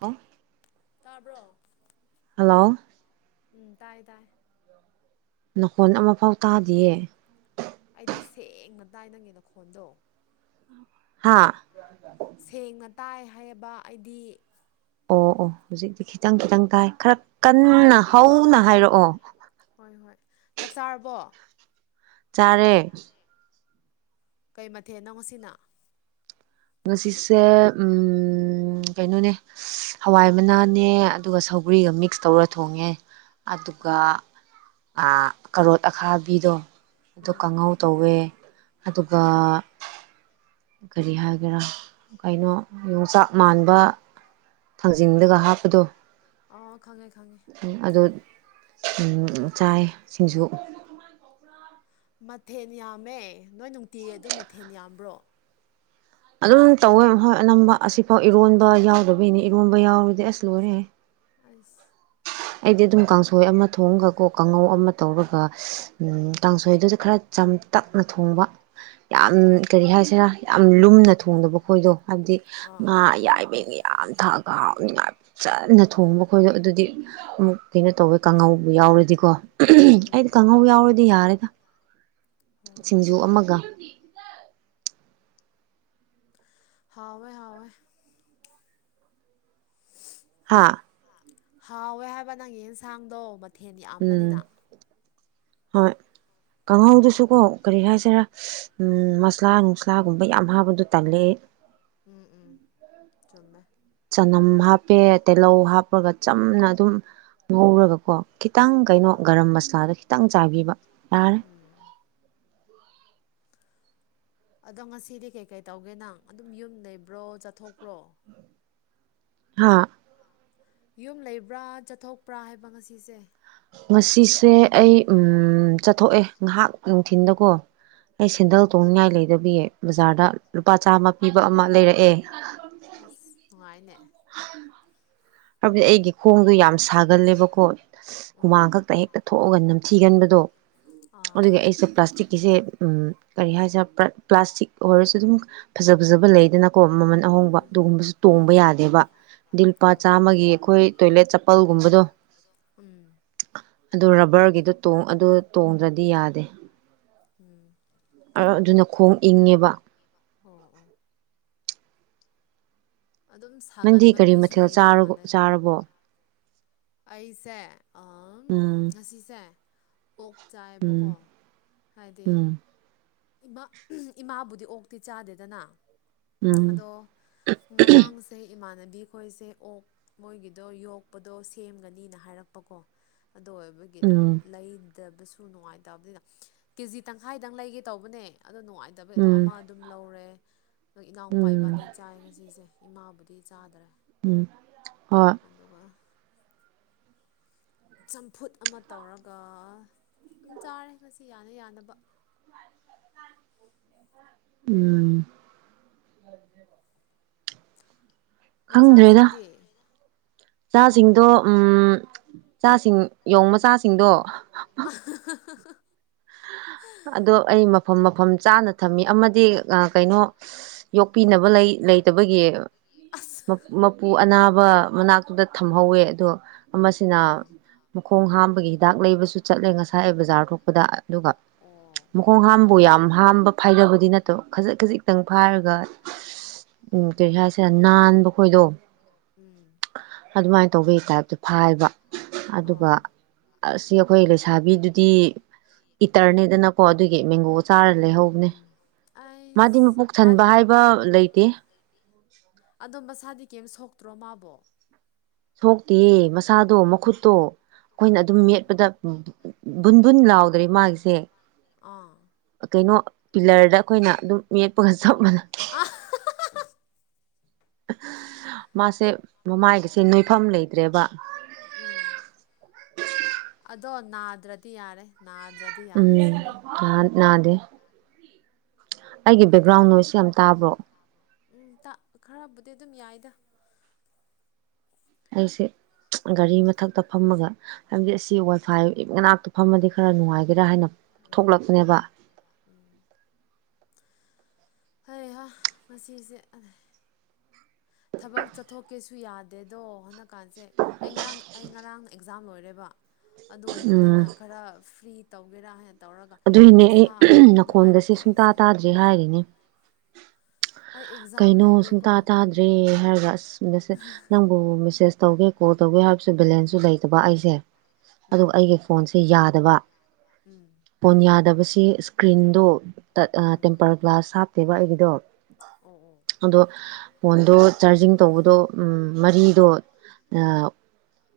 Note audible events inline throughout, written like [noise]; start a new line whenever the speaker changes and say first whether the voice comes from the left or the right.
right: ꯍ
left: ꯇꯥꯕ꯭ꯔꯣ
right: ꯍꯜꯂꯣ
left: ꯎꯝ ꯇꯥꯏ ꯇꯥꯏ
right: ꯅꯀꯣꯟ ꯑꯃꯐꯥꯎ ꯇꯥꯗꯤꯌꯦ
left: ꯑꯩꯗꯤ ꯁꯦꯡꯅ ꯇꯥꯏ ꯅꯪꯒꯤꯦꯅ ꯈꯣꯟꯗꯣ
right: ꯍꯥꯥ
left: ꯁꯦꯡꯅ ꯇꯥꯏ ꯍꯥꯏꯕ ꯑꯩꯗꯤ
right: ꯑꯣ ꯑꯣ ꯍꯧꯖꯤꯛꯇꯤ ꯈꯤꯇꯪ ꯈꯤꯇꯪ ꯇꯥꯏ ꯈꯔ ꯀꯟꯅ ꯍꯧꯅ ꯍꯥꯏꯔꯛꯑꯣ
left: ꯍꯣꯏ ꯍꯣꯏ ꯆꯥꯛ ꯆꯥꯔꯕꯣ
right: ꯆꯔꯦ
left: ꯀꯩ ꯃꯊꯦ ꯅꯪꯁꯤꯅ
right: ꯉꯁꯤꯁꯦ ꯎ ꯀꯩꯅꯣꯅꯦ ꯍꯋꯥꯏ ꯃꯅꯥꯅꯦ ꯑꯗꯨꯒ ꯁꯧꯒ꯭ꯔꯤꯒ ꯃꯤꯛꯁ ꯇꯧꯔ ꯊꯣꯡꯉꯦ ꯑꯗꯨꯒ ꯑꯥ ꯀꯔꯣꯠ ꯑꯈꯥꯕꯤꯗꯣ ꯑꯗꯨ
left: ꯎꯝ
right: ꯀꯥꯡꯍꯧ ꯇꯧꯋꯦ ꯑꯗꯨꯒ ꯀꯔꯤ ꯍꯥꯏꯒꯦꯔꯥ ꯀꯩꯅꯣ ꯌꯣꯡꯆꯥꯛ
left: ꯆꯥꯛ ꯃꯥꯟꯕ
right: ꯊꯥꯡꯖꯤꯡꯗꯒ ꯍꯥꯞꯄꯗꯣ
left: ꯑꯣ ꯈꯪꯉꯦ ꯈꯪꯉꯦ
right: ꯎꯝ ꯑꯗꯨꯠ ꯎꯝ ꯆꯥꯏꯌꯦ ꯁꯤꯡꯖꯨ
left: ꯃꯊꯦꯟ ꯌꯥꯝꯃꯦ ꯅꯣꯏ ꯅꯨꯡꯇꯤꯒꯤ ꯑꯗꯨꯝ ꯃꯊꯦꯟ ꯌꯥꯝꯕ꯭ꯔꯣ
right: ꯑꯗꯨꯝ ꯇꯧꯋꯦ ꯍꯣꯏ ꯑꯅꯝꯕ ꯑꯁꯤꯐꯥꯎ ꯏꯔꯣꯟꯕ ꯌꯥꯎꯗꯕꯩꯅꯦ ꯏꯔꯣꯟꯕ ꯌꯥꯎꯔꯗꯤ ꯑꯁ ꯂꯣꯏꯔꯦ
left: ꯑꯁ
right: ꯑꯩꯗꯤ ꯑꯗꯨꯝ ꯀꯥꯡꯁꯣꯏ ꯑꯃ ꯊꯣꯡꯉꯒꯀꯣ ꯀꯥꯡꯉꯧ ꯑꯃ ꯇꯧꯔꯒ ꯎꯝ ꯀꯥꯡꯁꯣꯏꯗꯨꯗ ꯈꯔ ꯆꯝꯇꯛꯅ ꯊꯣꯡꯕ ꯌꯥꯝ
left: ꯎꯝ
right: ꯀꯔꯤ ꯍꯥꯏꯁꯤꯔꯥ ꯌꯥꯝ ꯂꯨꯝꯅ ꯊꯣꯡꯗꯕ ꯈꯣꯏꯗꯣ ꯍꯥꯏꯕꯗꯤ
left: ꯑꯥ
right: ꯉꯥ ꯑꯌꯥꯏꯕꯩ ꯌꯥꯝ ꯊꯛꯑꯒ ꯍꯥꯎꯅꯤꯡꯉꯥꯏ ꯆꯖꯅ ꯊꯣꯡꯕꯈꯣꯏꯗꯣ ꯑꯗꯨꯗꯤ ꯑꯃꯨꯛ ꯀꯩꯅꯣ ꯇꯧꯋꯦ ꯀꯥꯡꯉꯧꯕ ꯌꯥꯎꯔꯗꯤ ꯀꯣ
left: ꯎꯝ
right: ꯑꯩꯗꯤ ꯀꯥꯡꯍꯧ ꯌꯥꯎꯔꯗꯤ ꯌꯥꯔꯦꯗ
left: ꯍꯣꯏ ꯍꯣꯏ
right: ꯁꯤꯡꯖꯨ ꯑꯃꯒ
left: ꯍꯥꯎꯋꯦ ꯍꯥꯎꯋꯦ
right: ꯍꯥꯥ
left: ꯍꯥꯎꯋꯦ ꯍꯥꯏꯕ ꯅꯪꯒꯤ ꯑꯦꯟꯁꯥꯡꯗꯣ ꯃꯠ
right: ꯎꯝ ꯍꯣꯏ ꯀꯥꯡꯍꯧꯗꯨꯁꯨ ꯀꯣ ꯀꯔꯤ ꯍꯥꯏꯁꯤꯔꯥ ꯎꯝ ꯃꯁꯂꯥ ꯅꯨꯡꯁꯂꯥꯒꯨꯝꯕ ꯌꯥꯝ ꯍꯥꯞꯕꯗꯨ ꯇꯜꯂꯦ ꯑꯩ
left: ꯎꯝ ꯎꯝ ꯆꯨꯝꯃꯦ
right: ꯆꯅꯝ ꯍꯥꯞꯄꯦ ꯇꯤꯍꯧ ꯍꯥꯞꯄꯒ ꯆꯝꯅ ꯑꯗꯨꯝ ꯉꯧꯔꯒꯀꯣ ꯈꯤꯇꯪ
left: ꯍꯣꯏ
right: ꯀꯩꯅꯣ
left: ꯍꯣꯏ
right: ꯒꯔꯝ ꯃꯁꯥꯂꯥꯗ ꯈꯤꯇꯪ ꯆꯥꯏꯕꯤꯕ ꯌꯥꯔꯦ
left: ꯎꯝ ꯑꯗꯣ ꯉꯁꯤꯗꯤ ꯀꯩꯀꯩ ꯇꯧꯒꯦ ꯅꯪ ꯑꯗꯨꯝ ꯌꯨꯝ ꯂꯩꯕ꯭ꯔꯣ ꯆꯠꯊꯣꯛꯄ꯭ꯔꯣ
right: ꯍꯥꯥ
left: ꯌꯨꯝ ꯂꯩꯕ꯭ꯔꯥ ꯆꯠꯊꯣꯛꯄ꯭ꯔꯥ ꯍꯥꯏꯕ ꯉꯁꯤꯁꯦ
right: ꯉꯁꯤꯁꯦ ꯑꯩ ꯎꯝ ꯆꯠꯊꯣꯛꯑꯦ ꯉꯥꯏꯍꯥꯛ ꯅꯨꯡꯊꯤꯟꯗꯀꯣ ꯑꯩ
left: ꯎꯝ
right: ꯁꯦꯟꯗꯜ
left: ꯑꯁ
right: ꯇꯣꯡꯅꯤꯡꯉꯥꯏ ꯂꯩꯗꯕꯤꯌꯦ ꯕꯖꯥꯔꯗ ꯂꯨꯄꯥ ꯆꯥꯝꯃ ꯄꯤꯕ ꯑꯃ ꯂꯩꯔꯛꯑꯦ
left: ꯑꯁ ꯅꯨꯡꯉꯥꯏꯅꯦ
right: [unintelligible] [unintelligible] ꯒꯤ ꯈꯣꯡꯗꯣ ꯌꯥꯝ ꯁꯥꯒꯜꯂꯦꯕꯀꯣ
left: ꯎꯝ
right: ꯍꯨꯃꯥꯡ ꯈꯛꯇ ꯍꯦꯛꯇ ꯊꯣꯛꯑꯒ ꯅꯝꯊꯤꯒꯟꯕꯗꯣ
left: ꯑꯥ
right: ꯑꯗꯨꯒꯤ ꯑꯩꯁꯦ ꯄ꯭ꯂꯥꯁꯇꯤꯛꯀꯤꯁꯦ ꯎꯝ ꯀꯔꯤ ꯍꯥꯏꯁꯤꯔꯥ ꯄ꯭ꯂꯥꯁꯇꯤꯛ ꯑꯣꯏꯔꯁꯨ ꯑꯗꯨꯝ ꯐꯖ ꯐꯖꯕ ꯂꯩꯗꯅꯀꯣ ꯃꯃꯜ ꯑꯍꯣꯡꯕ ꯑꯗꯨꯒꯨꯝꯕꯁꯨ ꯇꯣꯡꯕ ꯌꯥꯗꯦꯕ ꯗꯤ ꯂꯨꯄꯥ
left: ꯑꯣ ꯂꯨꯄꯥ
right: ꯆꯥꯝꯃꯒꯤ ꯑꯩꯈꯣꯏ
left: ꯆꯥꯝꯃꯒꯤ
right: ꯇꯣꯏꯂꯦꯠ
left: ꯑꯩꯈꯣꯏ ꯇꯣꯏꯂꯦꯠ
right: ꯆꯄꯜꯒꯨꯝꯕꯗꯣ
left: ꯆꯄꯜꯒꯨꯝꯕꯗꯣ ꯎꯝ
right: ꯑꯗꯨ ꯔꯕꯔꯒꯤꯗꯣ ꯇꯣꯡ ꯑꯗꯨ ꯇꯣꯡꯗ꯭ꯔꯗꯤ ꯌꯥꯗꯦ
left: ꯎꯝ
right: ꯑ ꯑꯗꯨꯅ ꯈꯣꯡ ꯏꯪꯉꯦꯕ
left: ꯑꯣ ꯑꯣ ꯑꯗꯨꯝ
right: ꯅꯪꯗꯤ
left: ꯁꯥꯒꯟꯕ
right: ꯀꯔꯤ
left: ꯃꯤꯁꯨ
right: ꯃꯊꯦꯜ
left: ꯂꯩ
right: ꯆꯥꯔꯕꯣ
left: ꯃꯥꯜꯂꯦꯗ
right: ꯆꯥꯔꯕꯣ
left: ꯑꯩꯁꯦ ꯑꯝ
right: ꯎꯝ
left: ꯉꯁꯤꯁꯦ ꯑꯣꯛ
right: ꯎꯝ
left: ꯆꯥꯏꯕꯀꯣ ꯍꯥꯏꯗꯤ
right: ꯎꯝ
left: ꯏꯃꯥ ꯏꯃꯥꯕꯨꯗꯤ ꯑꯣꯛꯇꯤ ꯆꯥꯗꯦꯗꯅ
right: ꯎꯝ
left: ꯑꯗꯣ ꯉꯔꯥꯡꯁꯦ ꯏꯃꯥꯟꯅꯕꯤ ꯈꯣꯏꯁꯦ ꯑꯣꯛ ꯃꯣꯏꯒꯤꯗꯣ ꯌꯣꯛꯄꯗꯣ ꯁꯦꯝꯒꯅꯤꯅ ꯍꯥꯏꯔꯛꯄꯀꯣ ꯑꯗꯨ ꯑꯣꯏꯕꯒꯤ ꯑꯗꯨꯝ
right: ꯎꯝ
left: ꯂꯩꯗꯕꯁꯨ ꯅꯨꯡꯉꯥꯏꯇꯕꯅꯤꯅ ꯀꯦꯖꯤ ꯇꯪꯈꯥꯏꯗꯪ ꯂꯩꯒꯦ ꯇꯧꯕꯅꯦ ꯑꯗꯣ ꯅꯨꯡꯉꯥꯏꯇꯕꯩ ꯑꯗꯨ
right: ꯎꯝ
left: ꯑꯃ ꯑꯗꯨꯝ ꯂꯧꯔꯦ ꯑꯗꯨꯒ ꯏꯅꯥꯎꯄꯥ
right: ꯎꯝ
left: ꯏꯕꯥꯅꯤ ꯆꯥꯏꯔꯦ ꯉꯁꯤꯁꯦ ꯏꯃꯥꯕꯨꯗꯤ ꯆꯥꯗ꯭ꯔꯦ
right: ꯎꯝ ꯍꯣꯏ
left: ꯑꯗꯨꯒ ꯆꯝꯐꯨꯠ ꯑꯃ ꯇꯧꯔꯒ ꯑꯗꯨꯝ ꯆꯥꯔꯦ ꯉꯁꯤ ꯌꯥꯅ ꯌꯥꯅꯕ
right: ꯎꯝ [unintelligible]
left: ꯅꯆꯥꯁꯤꯡꯗꯤ
right: ꯏꯆꯥꯁꯤꯡꯗꯣ ꯎꯝ ꯏꯆꯥꯁꯤꯡ ꯌꯣꯡ ꯃꯆꯥꯁꯤꯡꯗꯣ
left: [unintelligible]
right: ꯑꯗꯣ ꯑꯩ ꯃꯐꯝ ꯃꯐꯝ ꯆꯥꯅ ꯊꯝꯃꯤ ꯑꯃꯗꯤ ꯑꯥ ꯀꯩꯅꯣ ꯌꯣꯛꯄꯤꯅꯕ ꯂꯩ ꯂꯩꯇꯕꯒꯤ
left: ꯑꯁ
right: ꯃ ꯃꯄꯨ ꯑꯅꯥꯕ ꯃꯅꯥꯛꯇꯨꯗ ꯊꯝꯍꯧꯋꯦ ꯑꯗꯣ ꯑꯃꯁꯤꯅ
left: ꯑꯥ
right: ꯃꯈꯣꯡ ꯍꯥꯝꯕꯒꯤ ꯍꯤꯗꯥꯛ ꯂꯩꯕꯁꯨ ꯆꯠꯂꯦ ꯉꯁꯥꯏ ꯑꯩ ꯕꯖꯥꯔ ꯊꯣꯛꯄꯗ ꯑꯗꯨꯒ
left: ꯑꯣ
right: ꯃꯈꯣꯡ ꯍꯥꯝꯕꯨ ꯌꯥꯝ ꯍꯥꯝꯕ ꯐꯥꯏꯗꯕꯗꯤ ꯅꯠꯇꯕ ꯈꯖꯤꯛ ꯈꯖꯤꯛ ꯈꯤꯇꯪ ꯐꯥꯏꯔꯒ ꯎꯝ ꯀꯔꯤ ꯍꯥꯏꯁꯤꯔꯥ ꯅꯥꯟꯕ ꯈꯣꯏꯗꯣ
left: ꯎꯝ
right: ꯑꯗꯨꯃꯥꯏꯅ ꯇꯧꯕꯩ ꯇꯥꯏꯞꯇ ꯐꯥꯏꯕ ꯑꯗꯨꯒ
left: ꯑꯣ
right: ꯑꯁꯤ ꯑꯩꯈꯣꯏ ꯂꯩꯁꯥꯕꯤꯗꯨꯗꯤ ꯏꯇꯔꯅꯦꯗꯅꯀꯣ ꯑꯗꯨꯒꯤ ꯃꯦꯡꯒꯣ ꯆꯥꯔ
left: [unintelligible] ꯎꯝ
right: ꯂꯩꯍꯧꯕꯅꯦ
left: ꯎꯝ
right: ꯃꯥꯗꯤ
left: ꯑꯩꯁ
right: ꯃꯄꯨꯛ
left: ꯃꯥꯗꯤ
right: ꯊꯟꯕ ꯍꯥꯏꯕ ꯂꯩꯇꯦ
left: [unintelligible] ꯑꯗꯣ ꯃꯁꯥꯗꯤ ꯀꯩꯝ ꯁꯣꯛꯇ꯭ꯔꯣ ꯃꯥꯕꯣ
right: ꯁꯣꯛꯇꯦꯌ‌ꯦ ꯃꯁꯥꯗꯣ ꯃꯈꯨꯠꯇꯣ ꯑꯩꯈꯣꯏꯅ ꯑꯗꯨꯝ
left: ꯎꯝ
right: ꯃꯦꯠꯄꯗ ꯕꯨꯟ ꯕꯨꯟ ꯂꯥꯎꯗ꯭ꯔꯦ ꯃꯥꯒꯤꯁꯦ
left: ꯑꯥ
right: ꯀꯩꯅꯣ ꯄꯤꯂꯔꯗ ꯑꯩꯈꯣꯏꯅ ꯑꯗꯨꯝ ꯃ‌ꯦꯠꯄꯒ ꯆꯞ ꯃꯥꯟꯅꯩ
left: [unintelligible]
right: ꯃꯥꯁꯦ ꯃꯃꯥꯏꯒꯁꯦ ꯅꯣꯏꯐꯝ ꯂꯩꯇ꯭ꯔꯦꯕ
left: ꯎꯝ ꯑꯗꯣ ꯅꯥꯗ꯭ꯔꯗꯤ ꯌꯥꯔꯦ ꯅꯥꯗ꯭ꯔ
right: ꯎꯝ ꯅꯥ ꯅꯥꯗꯦ ꯑꯩꯒꯤ
left: ꯑꯗꯣ
right: ꯕꯦꯛꯒ꯭ꯔꯥꯎꯟ
left: [unintelligible]
right: ꯅꯣꯏꯁꯁꯦ ꯌꯥꯝ ꯇꯥꯕ꯭ꯔꯣ
left: ꯎꯝ ꯈꯔꯕꯨꯗꯤ ꯑꯗꯨꯝ ꯌꯥꯏꯗ
right: ꯑꯩꯁꯦ ꯒꯥꯔꯤ ꯃꯊꯛꯇ ꯐꯝꯃꯒ ꯍꯥꯏꯕꯗꯤ ꯑꯁꯤ ꯋꯥꯏꯐꯥꯏ ꯃꯅꯥꯛꯇ ꯐꯝꯃꯗꯤ ꯈꯔ ꯅꯨꯡꯉꯥꯏꯒꯦꯔꯥ ꯍꯥꯏꯅ ꯊꯣꯛꯂꯛꯄꯅꯦꯕ
left: ꯎꯝ ꯍꯩꯍꯥ ꯉꯁꯤꯖ‌ꯦ [unintelligible] ꯊꯕꯛ ꯆꯠꯊꯣꯛꯀꯦꯁꯨ ꯌꯥꯗꯦꯗꯣ ꯍꯟꯗꯛꯀꯥꯟꯁꯦ ꯑꯩ ꯉꯔꯥꯡ ꯑꯩ ꯉꯔꯥꯡꯅ ꯑꯦꯛ ꯑꯦꯛꯖꯥꯝ ꯂꯣꯏꯔꯦꯕ ꯑꯗꯨ ꯑꯣꯏꯕꯅꯤꯅ
right: ꯎꯝ
left: ꯈꯔ ꯐ꯭ꯔꯤ ꯇꯧꯒꯦꯔꯥ ꯍꯥꯏ ꯇꯧꯔꯒ
right: ꯑꯗꯨꯏꯅꯦ
left: ꯏꯁꯥ ꯑꯃꯨꯛ ꯅꯨꯡꯉꯥꯏꯔꯛꯇꯦ ꯑꯩꯁꯦ
right: ꯍꯧꯖꯤꯛ ꯍꯥꯏꯔꯤꯅꯤ
left: ꯑꯩ ꯑꯦꯛꯖꯥꯝ
right: ꯀꯩꯅꯣ ꯁꯨꯡꯇꯥ
left: ꯂꯩꯕꯩꯀꯣ
right: ꯇꯥꯗ꯭ꯔꯦ ꯍꯥꯏꯔꯒ ꯑꯁꯁ ꯅꯪꯕꯨ ꯃꯦꯁꯦꯁ ꯇꯧꯒꯦ ꯀꯣꯜ ꯇꯧꯒꯦ ꯍꯥꯏꯕꯁꯨ ꯕꯦꯂꯦꯟꯁꯁꯨ ꯂꯩꯇꯕ ꯑꯩꯁꯦ ꯑꯗꯨꯒ
left: ꯎꯝ
right: ꯑꯩꯒꯤ ꯐꯣꯟꯁꯦ ꯌꯥꯗꯕ
left: ꯎꯝ
right: ꯐꯣꯟ ꯌꯥꯗꯕꯁꯤ ꯏꯁꯀ꯭ꯔꯤꯟꯗꯣ ꯇ
left: ꯎꯝ
right: ꯇꯦꯝꯄꯔ ꯒ꯭ꯂꯥꯁ ꯍꯥꯞꯇꯦꯕ ꯑꯩꯒꯤꯗꯣ
left: ꯑꯣ ꯑꯣ
right: ꯑꯗꯣ ꯐꯣꯟꯗꯣ ꯆꯥꯔꯖꯤꯡ ꯇꯧꯕꯗꯣ ꯎꯝ ꯃꯔꯤꯗꯣ ꯑꯥ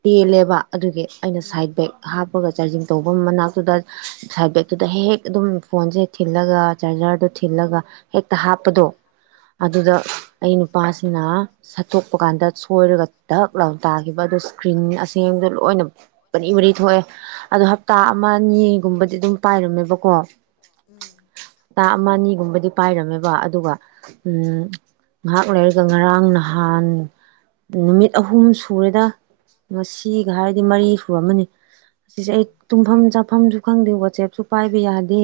right: ꯇ‌ꯣꯜꯂꯦꯕ ꯑꯗꯨꯒꯤ ꯑꯩꯅ ꯁꯥꯏꯠ ꯕꯦꯛ ꯍꯥꯞꯄꯒ ꯆꯥꯔꯖꯤꯡ ꯇꯧꯕ ꯃꯅꯥꯛꯇꯨꯗ ꯁꯥꯏꯠ ꯕꯦꯛꯇꯨꯗ ꯍꯦꯛ ꯍꯦꯛ ꯑꯗꯨꯝ ꯐꯣꯟꯁꯦ ꯊꯤꯜꯂꯒ ꯆꯥꯔꯖꯔꯗꯣ ꯊꯤꯜꯂꯒ ꯍꯦꯛꯇ ꯍꯥꯞꯄꯗꯣ
left: ꯎꯝ
right: ꯑꯗꯨꯗ ꯑꯩ ꯅꯨꯄꯥꯁꯤꯅ ꯁꯠꯇꯣꯛꯄ ꯀꯥꯟꯗ ꯁꯣꯏꯔꯒ ꯗꯛ ꯂꯥꯎ ꯇꯥꯈꯤꯕ ꯑꯗꯨ ꯏꯁꯀ꯭ꯔꯤꯟ ꯑꯁꯦꯡꯕꯗ‌ꯣ ꯂꯣꯏꯅ ꯃꯔꯤ ꯃꯔꯤ ꯊꯣꯛꯑꯦ ꯑꯗꯣ ꯍꯞꯇꯥ ꯑꯃ ꯑꯅꯤꯒꯨꯝꯕ ꯗꯤꯗꯨꯝ ꯄꯥꯏꯔꯝꯃꯦꯕꯀꯣ
left: ꯎꯝ
right: ꯍꯥꯞꯇꯥ ꯑꯃ ꯑꯅꯤꯒꯨꯝꯕꯗꯤ ꯄꯥꯏꯔꯝꯃꯦꯕ ꯑꯗꯨꯒ ꯎꯝ ꯉꯥꯍꯥꯛ ꯂꯩꯔꯒ ꯉꯔꯥꯡ ꯅꯍꯥꯟ ꯅꯨꯃꯤꯠ ꯑꯍꯨꯝ ꯁꯨꯔꯦꯗ ꯉꯁꯤꯒ ꯍꯥꯏꯔꯗꯤ ꯃꯔꯤ ꯁꯨꯔꯝꯃꯅꯤ ꯑꯁꯤꯁꯦ ꯑꯩ
left: ꯎꯝ
right: ꯇꯨꯝꯐꯝ ꯆꯥꯐꯝꯁꯨ ꯈꯪꯗꯦ ꯋꯥꯆꯦꯞꯁꯨ ꯄꯥꯏꯕ ꯌꯥꯗꯦ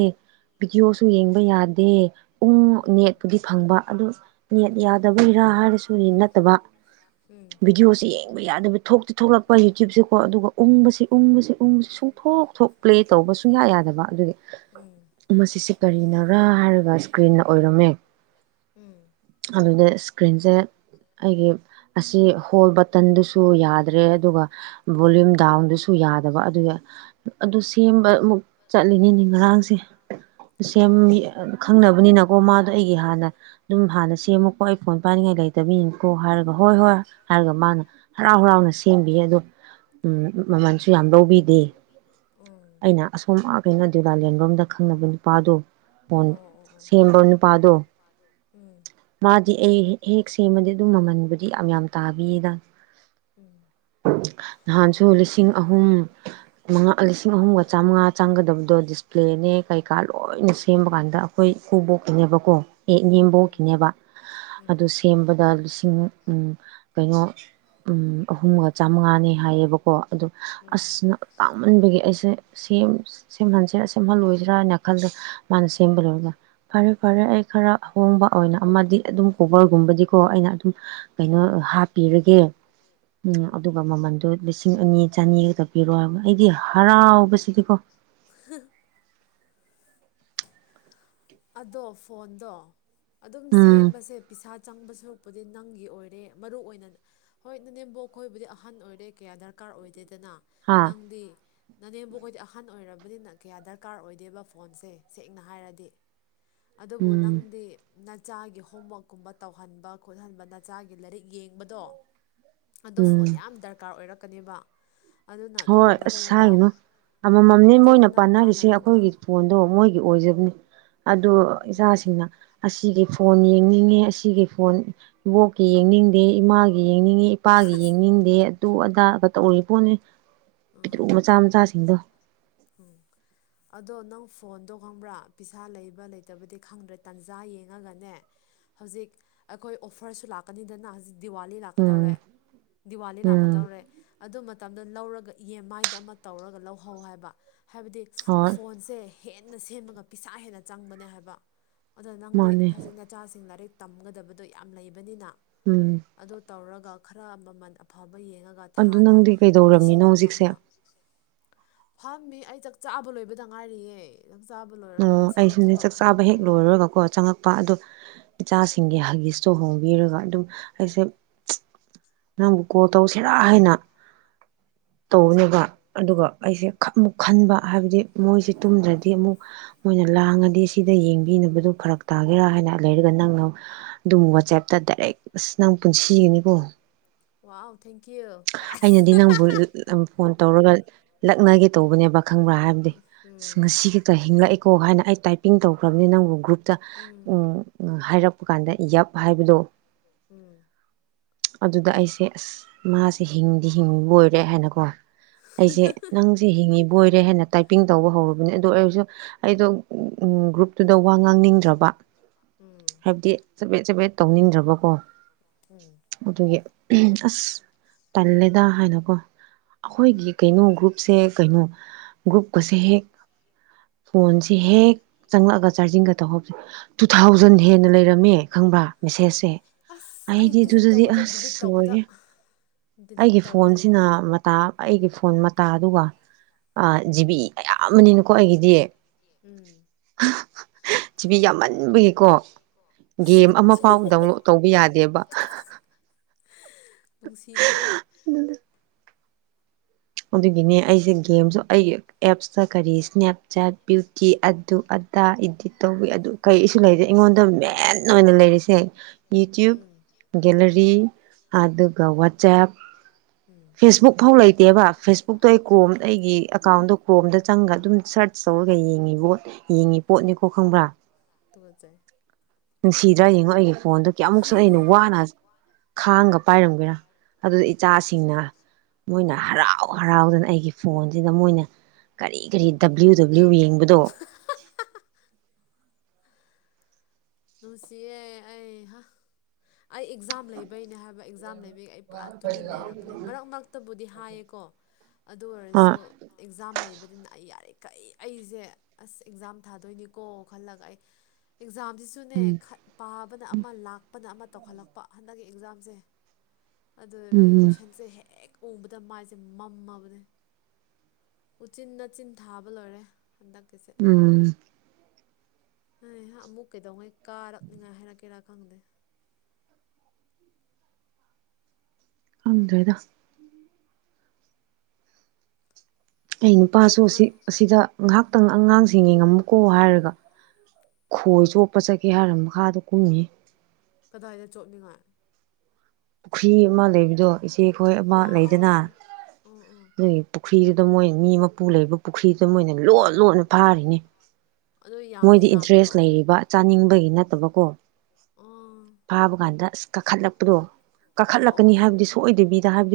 right: ꯚꯤꯗꯤꯑꯣꯁꯨ ꯌꯦꯡꯕ ꯌꯥꯗꯦ ꯎꯪ
left: ꯎꯝ
right: ꯅꯦꯠꯄꯨꯗꯤ ꯐꯪꯕ ꯑꯗꯨ ꯅꯦꯠ ꯌꯥꯗꯕꯩꯔꯥ ꯍꯥꯏꯔꯁꯨꯅꯤ ꯅꯠꯇꯕ
left: ꯎꯝ
right: ꯕꯤꯗꯤꯑꯣꯁꯦꯌꯦ ꯇꯧꯕ ꯌꯥꯗꯕ ꯊꯣꯛꯇꯤ ꯊꯣꯛꯂꯛꯄ ꯌꯨꯇ꯭ꯌꯨꯨꯞꯁꯦꯀꯣ ꯑꯗꯨꯒ ꯎꯪꯕꯁꯤ ꯎꯪꯕꯁꯤ ꯎꯕꯁꯤ ꯁꯨꯡꯊꯣꯛ ꯊꯣꯛ ꯇꯔꯦ ꯇꯧꯕꯁꯨꯨꯡ ꯌꯥ ꯌꯥꯗꯕ ꯑꯗꯨꯒꯤ
left: ꯎꯝ
right: ꯃꯁꯤꯁꯤ ꯀꯔꯤꯅꯔꯥ ꯍꯥꯏꯔꯒ ꯏꯁꯀ꯭ꯔꯤꯟꯅ ꯑꯣꯏꯔꯝꯃꯦ
left: ꯎꯝ
right: ꯑꯗꯨꯅꯦ ꯑꯁ ꯏꯁꯀ꯭ꯔꯤꯟꯖꯩ ꯑꯩꯒꯤ ꯑꯁꯤ ꯍꯣꯜ ꯕꯇꯟꯗꯨꯁꯨ ꯌꯥꯗ꯭ꯔꯦ ꯑꯗꯨꯒ ꯚꯣꯂ꯭ꯌꯨꯝ ꯗꯥꯎꯟꯗꯨꯁꯨ ꯌꯥꯗꯕ ꯑꯗꯨꯒ ꯑꯗꯨ ꯁꯦꯝꯕ ꯑꯃꯨꯛ ꯆꯠꯂꯤꯅꯤꯅꯦ ꯉꯔꯥꯡꯁꯦ ꯁꯦꯝꯃꯤ
left: ꯑꯣ
right: ꯈꯪꯅꯕꯅꯤꯅꯀꯣ ꯃꯥꯗꯣ ꯑꯩꯒꯤ ꯍꯥꯟꯅ ꯑꯗꯨꯝ ꯍꯥꯟꯅ ꯁꯦꯝꯃꯨꯀꯣ ꯑꯩ ꯐꯣꯟ ꯄꯥꯏꯅꯤꯡꯉꯥꯏ ꯂꯩ ꯇꯕꯤꯅꯤꯀꯣ ꯍꯥꯏꯔꯒ ꯍꯣꯏ ꯍꯣꯏ ꯍꯥꯏꯔꯒ ꯃꯥꯅ ꯍꯔꯥꯎ ꯍꯔꯥꯎꯅ ꯁꯦꯝꯕꯤ ꯑꯗꯣ ꯎꯝ ꯃꯃꯜꯁꯨ ꯌꯥꯝ ꯂꯧꯕꯤꯗꯦ
left: ꯎꯝ
right: ꯑꯩꯅ ꯑꯁꯣꯝ ꯑꯥ ꯀꯩꯅꫭ ꯗꯨꯂꯥꯂꯦꯟꯕꯝꯗ ꯈꯪꯅꯕ ꯅꯨꯄꯥꯗꯣ ꯐꫭꯟ
left: ꯑꯣ ꯑꯣ ꯑꯣ
right: ꯁꯦꯝꯕ ꯅꯨꯄꯥꯗꯣ
left: ꯎꯝ
right: ꯃꯥꯗꯤ ꯑꯩ ꯍꯦꯛ ꯁꯦꯝꯃꯗꯤ ꯑꯗꯨꯝ ꯃꯃꯟꯕꯨꯗꯤ ꯌꯥꯝ ꯌꯥꯝ ꯇꯥꯕꯤꯗ
left: ꯎꯝ
right: ꯅꯍꯥꯟꯁꯨ ꯂꯤꯁꯤꯡ ꯑꯍꯨꯝ ꯃꯪꯉꯥ ꯂꯤꯁꯤꯡ ꯄꯨꯟꯅ ꯑꯍꯨꯝꯒ ꯆꯝꯃꯉꯥ ꯆꯪꯒꯗꯕꯗꯣ ꯗꯤꯁꯄ꯭ꯂꯦꯅꯦ ꯀꯩꯀꯥ ꯂꯣꯏꯅ ꯁꯦꯝꯕ ꯀꯥꯟꯗ ꯑꯩꯈꯣꯏ ꯈꯨꯕꯣꯛꯀꯤꯅꯦꯕꯀꯣ ꯑꯦ ꯅꯦꯝꯕꯣꯛꯀꯤꯅꯦꯕ
left: ꯎꯝ
right: ꯁꯦꯝꯕꯗ ꯂꯤꯁꯤꯡ ꯎꯝ ꯀꯩꯅꯣ ꯎꯝ ꯑꯍꯨꯝꯒ ꯆꯝꯉꯥꯅꯤ ꯍꯥꯏꯌꯦꯕꯀꯣ ꯑꯗꯨ
left: ꯎꯝ
right: ꯑꯁ ꯇꯥꯡꯃꯟꯕꯒꯤ ꯑꯩꯁꯦ ꯖꯦ ꯁꯦꯝ ꯁꯦꯝꯍꯟꯁꯤꯔꯥ ꯁꯦꯝꯍꯜꯂꯣꯏꯁꯤꯔꯥꯅ ꯍꯥꯏꯅ ꯈꯜꯂ ꯃꯥꯅ ꯁꯦꯝꯕ ꯂꯣꯏꯔꯒ ꯐꯔꯦ ꯐꯔꯦ ꯑꯩ ꯈꯔ ꯍꯣꯡꯕ ꯑꯣꯏꯅ ꯑꯃꯗꯤ ꯑꯗꯨꯝ ꯀꯣꯕꯔꯒꯨꯝꯕꯗꯤꯀꯣ ꯑꯩꯅ ꯑꯗꯨꯝ ꯀꯩꯅꯣ ꯍꯥꯞꯄꯤꯕꯒꯤ ꯎꯝ ꯑꯗꯨꯒ ꯃꯃꯟꯗꯣ ꯂꯤꯁꯤꯡ ꯑꯅꯤ ꯆꯅꯤꯒ ꯄꯤꯔꯣꯕ ꯑꯩꯗꯤ ꯍꯥꯔ
left: ꯍꯔꯥꯎꯕꯁꯤꯗꯤꯀꫭ ꯑꯗꯣ ꯐꯣꯟꯗꯣ ꯑꯗꯨꯝ
right: ꯎꯝ
left: ꯁꯦꯝꯕꯁꯦ ꯄꯤꯁꯥ ꯆꯪꯕ ꯁꯔꯛꯄꯨꯗꯤ ꯅꯪꯒꯤ ꯑꯣꯏꯔꯦ ꯃꯔꯨ ꯑꯣꯏꯅ ꯍꯣꯏ ꯅꯅꯦꯝꯕꫭꯛ ꯈꯣꯏꯕꯨꯗꯤ ꯑꯍꯟ ꯑꯣꯏꯔꯦ ꯀꯌꯥ ꯗꯔꯀꯥꯔ ꯑꯣꯏꯗꯦꯗꯅ
right: ꯍꯥ
left: ꯅꯪꯗꯤ ꯅꯅꯦꯝꯕꫭꯛ ꯈꯣꯏꯗꯤ ꯑꯍꯟ ꯑꯣꯏꯔꯕꯅꯤꯅ ꯀꯌꯥ ꯗꯔꯀꯥꯔ ꯑꯣꯏꯗꯦꯕ ꯐꯣꯟꯁꯦ ꯁꯦꯡꯅ ꯍꯥꯏꯔꯗꯤ ꯑꯗꯨꯕꯨ
right: ꯎꯝ
left: ꯅꯪꯗꯤ ꯅꯆꯥꯒꯤ ꯍꯣꯝꯋꯥꯛꯀꯨꯝꯕ ꯇꯧꯍꯟꯕ ꯈꯣꯠꯍꯟꯕ ꯅꯆꯥꯒꯤ ꯂꯥꯏꯔꯤꯛ ꯌꯦꯡꯕꯗꯣ ꯑꯗꯣ
right: ꯎꯝ
left: ꯐꯣꯟ ꯌꯥꯝ ꯗꯔꯀꯥꯔ ꯑꯣꯏꯔꯛꯀꯅꯦꯕ ꯑꯗꯨꯅ ꯑꯗꯨꯝ
right: ꯍꯣꯏ
left: ꯅꯇꯩ
right: ꯑꯁ
left: ꯅꯅꯥꯎ
right: ꯍꯥꯏꯒꯨꯝꯅꯨ ꯑꯃꯃꯝꯅꯤ
left: ꯅꯇꯩ
right: ꯃꯣꯏꯅ
left: ꯅꯅꯥꯎ
right: ꯄꯥꯟꯅꯔꯤꯁꯦ
left: ꯇꯥꯟꯅꯔꯒ
right: ꯑꯩꯈꯣꯏꯒꯤ ꯐꯣꯟ ꯑꯗꯣ ꯃꯣꯏꯒꯤ ꯑꯣꯏꯖꯕꯅꯤ ꯑꯗꯣ
left: ꯎꯝ
right: ꯏꯆꯥꯁꯤꯡꯅ ꯑꯁꯤꯒꯤ ꯐꯣꯟ ꯌꯦꯡꯅꯤꯡꯉꯦ ꯑꯁꯤꯒꯤ ꯐꯣꯟ ꯏꯕꯣꯛꯀꯤ
left: ꯑꯩ
right: ꯌꯦꯡꯅꯤꯡꯗꯦ ꯏꯃꯥꯒꯤ ꯌꯦꯡꯅꯤꯡꯉꯦ ꯏꯄꯥꯒꯤ
left: ꯑꯁ
right: ꯌꯦꯡꯅꯤꯡꯗꯦ ꯑꯗꯨ ꯑꯗꯥ ꯀ ꯇꯧꯔꯤ ꯄꯣꯠꯅꯤ ꯄꯤꯇ꯭ꯔꯨ
left: ꯎꯝ
right: ꯃꯆꯥ ꯃꯆꯥꯁꯤꯡꯗꯣ
left: ꯎꯝ ꯑꯗꯣ ꯅꯪ ꯐꯣꯟꯗꯣ ꯈꯪꯕ꯭ꯔꯥ ꯄꯩꯁꯥ ꯂꯩꯕ ꯂꯩꯇꯕꯗꯤ ꯈꯪꯗ꯭ꯔꯦ ꯇꯥꯟꯖꯥ ꯌꯦꯡꯉꯒꯅꯦ ꯍꯧꯖꯤꯛ ꯑꯩꯈꯣꯏ ꯑꯣꯐꯔꯁꯨ ꯂꯥꯛꯀꯅꯤꯗꯅ ꯍꯧꯖꯤꯛ ꯗꯤꯋꯥꯂꯤ ꯂꯥꯛꯀꯗꯧꯔꯦ
right: ꯎꯝ
left: ꯗꯤꯋꯥꯂꯤ
right: ꯎꯝ
left: ꯂꯥꯛꯀꯗꯧꯔꯦ ꯑꯗꯨ ꯃꯇꯝꯗ ꯂꯧꯔꯒ ꯏ ꯃꯥꯏꯗ ꯑꯃ ꯇꯧꯔꯒ ꯂꯧꯍꯧ ꯍꯥꯏꯕ ꯍꯥꯏꯕꯗꯤ
right: ꯍꯣꯏ
left: ꯐꫭꯟꯁꯦ ꯍꯦꯟꯅ ꯁꯦꯝꯃꯒꯄꯤꯁꯥ ꯍꯦꯟꯅ ꯆꯪꯕꯅꯦ ꯍꯥꯏꯕ ꯑꯗꯨ
right: ꯃꯥꯅꯦ
left: ꯅꯪꯗꯤꯊꯥꯖꯤꯟ ꯃꯆꯥꯁꯤꯡ ꯂꯥꯏꯔꯤꯛ ꯇꯝꯒꯗꯕꯗꯣ ꯌꯥꯝ ꯂꯩꯕꯅꯤꯅ
right: ꯎꯝ
left: ꯑꯗꯨ ꯇꯧꯔꯒ ꯈꯔ ꯃꯃꯜ ꯑꯐꯕ ꯌꯦꯡꯉꯒ
right: ꯑꯗꯨ
left: ꯊꯥꯗ
right: ꯅꯪꯗꯤ
left: ꯂꯤꯁꯤꯡ
right: ꯀꯩꯗꯧꯔꯝꯃꯤꯅꯣ
left: ꯑꯃ
right: ꯍꯧꯖꯤꯛꯁꯦ
left: ꯑꯃ ꯐꯥꯝꯃꯤ ꯑꯩ ꯆꯥꯛ ꯆꯥꯕ ꯂꯣꯏꯕꯗ ꯉꯥꯏꯔꯤꯌꯦ ꯆꯥꯛ ꯆꯥꯕ ꯂꯣꯏꯔꯒ ꯉꯁꯤꯗꯤ ꯊꯕꯛ ꯈꯔ ꯀꯣꯝꯃꯦ
right: ꯀꯀꯣ ꯆꯪꯉꯛ ꯅꯨꯄꯥ ꯑꯗꯨ ꯏꯆꯥꯁꯤꯡꯒꯤ ꯍꯒꯤꯁꯇꯣ ꯍꯣꯡꯕꯤꯔꯒ ꯑꯗꯨꯝ ꯑꯩꯁꯦ ꯅꯪꯕꯨ ꯀꯣꯜ ꯇꯧꯁꯤꯔꯥ ꯍꯥꯏꯅ ꯇꯧꯅꯦꯕ ꯑꯗꯨꯒ ꯑꯩꯁꯦ ꯑꯃꯨꯛ ꯈꯟꯕ ꯍꯥꯏꯕꯗꯤ ꯃꯣꯏꯁꯦ ꯇꯨꯝꯗ꯭ꯔꯗꯤ ꯑꯃꯨꯛ ꯃꯣꯏꯅ ꯂꯥꯡꯉꯗꯤ ꯁꯤꯗ ꯌꯦꯡꯕꯤꯅꯕꯗꯨ ꯐꯔꯛ ꯇꯥꯒꯦꯔꯥ ꯍꯥꯏꯅ ꯂꯩꯔꯒ ꯅꯪꯅ ꯑꯗꯨꯝ ꯋꯥꯆꯦꯞꯇ ꯗꯥꯏꯔꯦꯛ ꯑꯁ ꯅꯪ ꯄꯨꯟꯁꯤꯒꯅꯤꯀꯣ
left: ꯋꯥꯎ ꯊꯦꯡꯀ꯭ꯌꯨ ꯀꯥꯁ
right: ꯑꯩꯅꯗꯤ ꯅꯪꯕꯨ
left: [unintelligible]
right: ꯐꯣꯟ ꯇꯧꯔꯒ ꯂꯛꯅꯒꯦ ꯇꯧꯕꯅꯦꯕ ꯈꯪꯕ꯭ꯔꯥ ꯍꯥꯏꯕꯗꯤ ꯑꯁ
left: ꯎꯝ
right: ꯉꯁꯤ ꯀꯍꯤꯡꯂꯛꯏ ꯀꯣ ꯍꯥꯏꯅ ꯑꯩ ꯇꯥꯏꯄꯤꯡ ꯇꯧꯈ꯭ꯔꯕꯅꯤ ꯅꯪꯕꯨ ꯒ꯭ꯔꯨꯞꯇ ꯎ
left: ꯎꯝ
right: ꯍꯥꯏꯔꯛꯄ ꯀꯥꯟꯗ ꯌꯞ ꯍꯥꯏꯕꯗꯣ
left: ꯎꯝ
right: ꯑꯗꯨꯗ ꯑꯩꯁꯦ ꯑꯁ ꯃꯥꯁꯦ ꯍꯤꯡꯗꯤ ꯍꯤꯡꯕ ꯑꯣꯏꯔꯦ ꯔꯦ ꯍꯥꯏꯅꯀꯣ ꯑꯩꯁꯦ ꯅꯪꯁꯦ ꯍꯤꯡꯉꯤꯕ ꯕꯣꯏꯔꯦ ꯍꯦꯟꯅ ꯇꯥꯏꯄꯤꯡ ꯇꯧꯕ ꯍꯧꯔꯕꯅꯤ ꯑꯗꯨ ꯑꯣꯏꯔꯁꯨ ꯑꯩꯗꯣ ꯒ꯭ꯔꯨꯞ ꯇꯨꯗ ꯋꯥ ꯉꯥꯡꯅꯤꯡꯗ꯭ꯔꯕ
left: ꯎꯝ
right: ꯍꯥꯏꯕꯗꯤ ꯆꯕꯦꯠ ꯆꯕꯦꯠ ꯇꯧꯅꯤꯡꯗ꯭ꯔꯕꯀꯣ
left: ꯎꯝ
right: ꯑꯗꯨꯒꯤ ꯑꯁ ꯇꯜꯂꯦꯗ ꯍꯥꯏꯅꯀꯣ
left: ꯎꯝ
right: ꯑꯩꯈꯣꯏꯒꯤ ꯀꯩꯅꯣ ꯒ꯭ꯔꯨꯞꯁꯦ ꯀꯩꯅꯣ ꯒ꯭ꯔꯨꯞꯀꯁꯦ ꯍꯦꯛ ꯐꯣꯟꯁꯤ ꯍꯦꯛ ꯆꯪꯂꯛꯑꯒ ꯆꯥꯔꯖꯤꯡꯒ ꯇꯧꯍꯧꯕꯁꯦ ꯇꯨ ꯊꯥꯎꯖꯟ ꯖꯟ ꯍꯦꯟꯅ ꯂꯩꯔꯝꯃꯦ ꯈꯪꯕ꯭ꯔꯥ ꯃꯦꯁꯦꯁꯁꯦ
left: ꯑꯁ ꯑꯩ
right: ꯑꯩꯗꯤ
left: ꯗꯤꯂꯤꯠ
right: ꯑꯗꯨꯗꯗꯤ
left: ꯇꯧꯕꯗ ꯗꯤꯂꯤꯠ
right: ꯑꯁ
left: ꯇꯧꯕꯗ
right: ꯂꯣꯏꯔꯦ
left: ꯗꯤꯂꯤꯠ
right: ꯑꯩꯒꯤ
left: ꯇꯧꯕꯗ
right: ꯐꯣꯟꯁꯤꯅ ꯃꯇꯥ ꯑꯩꯒꯤ ꯐꯣꯟ ꯃꯇꯥ ꯑꯗꯨꯒ ꯑ ꯖꯤꯕꯤ ꯑꯌꯥꯝꯕꯅꯤꯅꯀꯣ ꯑꯩꯒꯤꯗꯤ
left: ꯎꯝ ꯖꯤ
right: ꯖꯤꯕꯤ
left: ꯕꯤ
right: ꯌꯥꯝꯃꯟꯕꯒꯤꯀꯣ
left: ꯌꯥꯝꯃꯟꯕꯒꯤꯀꯣ ꯑꯁ
right: ꯒꯦꯝ ꯑꯃ ꯐꯥꯎ
left: ꯇꯨꯒꯠꯆꯩꯌꯦ
right: ꯗꯥꯎꯟꯂꯣꯗ ꯇꯧꯕ ꯌꯥꯗꯦꯕ
left: [unintelligible] ꯅꯨꯡꯁꯤꯃꯜꯂꯦ
right: ꯑꯗꯨꯒꯤꯅꯦ ꯑꯩꯁꯦ ꯒꯦꯝꯁꯨ ꯑꯩꯒꯤ ꯑꯦꯞꯁꯇ ꯀꯔꯤ ꯏꯁꯅꯦꯞꯆꯦꯠ ꯕ꯭ꯌꯨꯇꯤ ꯑꯗꯨ ꯑꯗꯥ ꯏꯗꯤꯠ ꯇꯧꯋꯤ ꯑꯗꯨ ꯀ ꯂꯩꯁꯦ ꯑꯩꯉꯣꯟꯗ ꯃꯦꯟ ꯑꯣꯏꯅ ꯂꯩꯔꯤꯁꯦ ꯌꯨꯇ꯭ꯌꯨꯕ
left: ꯎꯝ
right: ꯒꯦꯂꯔꯤ ꯑꯗꯨꯒ ꯋꯥꯆꯦꯞ
left: [inaudible]
right: ꯐꯦꯁꯕꯨꯛ ꯐꯥꯎ ꯂꯩꯇꯦꯕ ꯐꯦꯁꯕꯨꯛꯇꯣ ꯑꯩ ꯀ꯭ꯔꯣꯝ ꯑꯩꯒꯤ ꯑꯦꯀꯥꯎꯟꯗꯣ ꯀ꯭ꯔꯣꯝꯗ ꯆꯪꯉꯒ ꯑꯗꯨꯝ ꯁꯔꯆ ꯁꯧꯔꯒ ꯌꯦꯡꯉꯤꯕꯣ ꯌꯦꯡꯉꯤ ꯄꯣꯠꯅꯤꯀꯣ ꯈꯪꯕ꯭ꯔꯥ
left: ꯇꯨꯒꯠꯆꯩ
right: ꯅꯨꯡꯁꯤꯗ꯭ꯔꯥ ꯌꯦꯡꯉꯣ ꯑꯩꯒꯤ ꯐꯣꯟꯗꯣ ꯀꯌꯥꯃꯨꯛ ꯁꯨ ꯑꯩꯅ ꯋꯥꯅ ꯈꯥꯡꯒ ꯄꯥꯏꯔꯝꯒꯦꯔꯥ ꯑꯗꯨꯗ ꯏꯆꯥꯁꯤꯡꯅ ꯃꯣꯏꯅ ꯍꯔꯥꯎ ꯀꯣꯛ ꯍꯔꯥꯎꯗꯅ ꯑꯩꯒꯤ ꯐꯣꯟꯁꯤꯗ ꯃꯣꯏꯅ ꯀꯔꯤ ꯀꯔꯤ ꯗꯕ꯭ꯂꯤꯎ ꯗꯕ꯭ꯂꯤꯎ ꯌꯦꯡꯕꯗꯣ
left: ꯅꯨꯡꯁꯤꯌꯦ ꯑꯩ ꯍꯥ ꯑꯩ ꯑꯦꯛꯖꯥꯝ ꯂꯩꯕꯩꯅꯦ ꯍꯥꯏꯕ ꯑꯦꯛꯖꯥꯝ ꯂꯩ ꯕꯤ ꯑꯩ ꯄꯨꯔꯥ ꯇꯨꯃꯤꯟ ꯂꯩꯔꯕꯅꯦ ꯃꯔꯛ ꯃꯔꯛꯇꯕꯨꯗꯤ ꯍꯥꯏꯌꯦꯀꯣ ꯑꯗꯨ ꯑꯣꯏꯔꯁꯨ
right: ꯑꯥ
left: ꯑꯦꯛꯖꯥꯝ ꯂꯩꯕꯅꯤꯅ ꯑꯩ ꯌꯥꯔꯤꯈꯩ ꯑꯩꯖꯦ ꯑꯁ ꯑꯦꯛꯖꯥꯝ ꯊꯥꯗꯣꯏꯅꯤꯀꯣ ꯈꯜꯂꯒ ꯑꯩ ꯑꯦꯛꯖꯥꯝꯁꯤꯁꯨ ꯅꯦ ꯈꯠ ꯄꯥꯕꯅ ꯑꯃ ꯂꯥꯛꯄꯅ ꯑꯃ ꯇꯧꯈꯠꯂꯛꯄ ꯍꯟꯗꯛꯀꯤ ꯑꯦꯛꯖꯥꯝꯁꯦ ꯑꯗꯨ ꯑꯣꯏꯕꯒꯤ
right: ꯎꯝ
left: ꯀꯣꯏꯁꯟꯁꯦ ꯍꯦꯛ ꯎꯕꯗ ꯃꯥꯏꯁꯦ ꯃꯝꯃꯕꯅꯦ ꯎꯆꯤꯟꯅꯆꯤꯟ ꯊꯥꯕ ꯂꯣꯏꯔꯦ ꯍꯟꯗꯛꯀꯤꯁꯦ
right: ꯎꯝ
left: ꯍꯩꯍꯥ ꯑꯃꯨꯛ ꯀꯩꯗꯧꯉꯩ ꯀꯥꯔꯛꯅꯤꯉꯥꯏ ꯍꯥꯏꯔꯛꯀꯦꯔꯥ ꯈꯪꯗꯦ
right: ꯈꯪꯗ꯭ꯔꯦꯗ ꯑꯩ ꯅꯨꯄꯥꯁꯨ ꯑꯁꯤ ꯑꯁꯤꯗ ꯉꯥꯏꯍꯥꯛꯇꯪ ꯑꯉꯥꯡꯁꯤꯡ ꯌꯦꯡꯉꯝꯃꯨꯀꯣ ꯍꯥꯏꯔꯒ ꯈꯣꯏ ꯆꯣꯞꯄ ꯆꯠꯀꯦ ꯍꯥꯏꯔ ꯃꯈꯥꯗ ꯀꯨꯝꯒꯤꯌꯦ
left: ꯀꯗꯥꯏꯗ ꯆꯣꯠꯅꯤꯡꯉꯥꯏ
right: ꯄꯨꯈ꯭ꯔꯤ ꯑꯃ ꯂꯩꯕꯗꯣ ꯏꯆꯦ ꯈꯣꯏ ꯑꯃ
left: ꯗ꯭ꯔꯦꯁ
right: ꯂꯩꯗꯅ ꯃꯣꯏꯒꯤ ꯄꯨꯈ꯭ꯔꯤꯗꯨꯗ ꯃꯣꯏ ꯃꯤ ꯃꯄꯨ ꯂꯩꯕ ꯄꯨꯈ꯭ꯔꯤꯗ ꯃꯣꯏꯅ ꯂꯣꯠ ꯂꯣꯠꯅ ꯐꯥꯔꯤꯅꯦ ꯃꯣꯏꯗꯤ ꯏꯟꯇꯔꯦꯁ ꯂꯩꯔꯤꯕ ꯆꯥꯅꯤꯡꯕꯒꯤ ꯅꯠꯇꯕꯀꯣ
left: ꯑꯥ
right: ꯐꯥꯕ ꯀꯥꯟꯗ ꯑꯁ ꯀꯥꯈꯠꯂꯛꯄꯗꯣ
left: ꯑꯣ ꯑꯣ
right: ꯀꯥꯈꯠꯂꯛꯀꯅꯤ
left: ꯑꯣ
right: ꯍꯥꯏꯕꯗꯤ ꯁꯣꯏꯗꯕꯤꯗ ꯍꯥꯏꯕꯗꯤ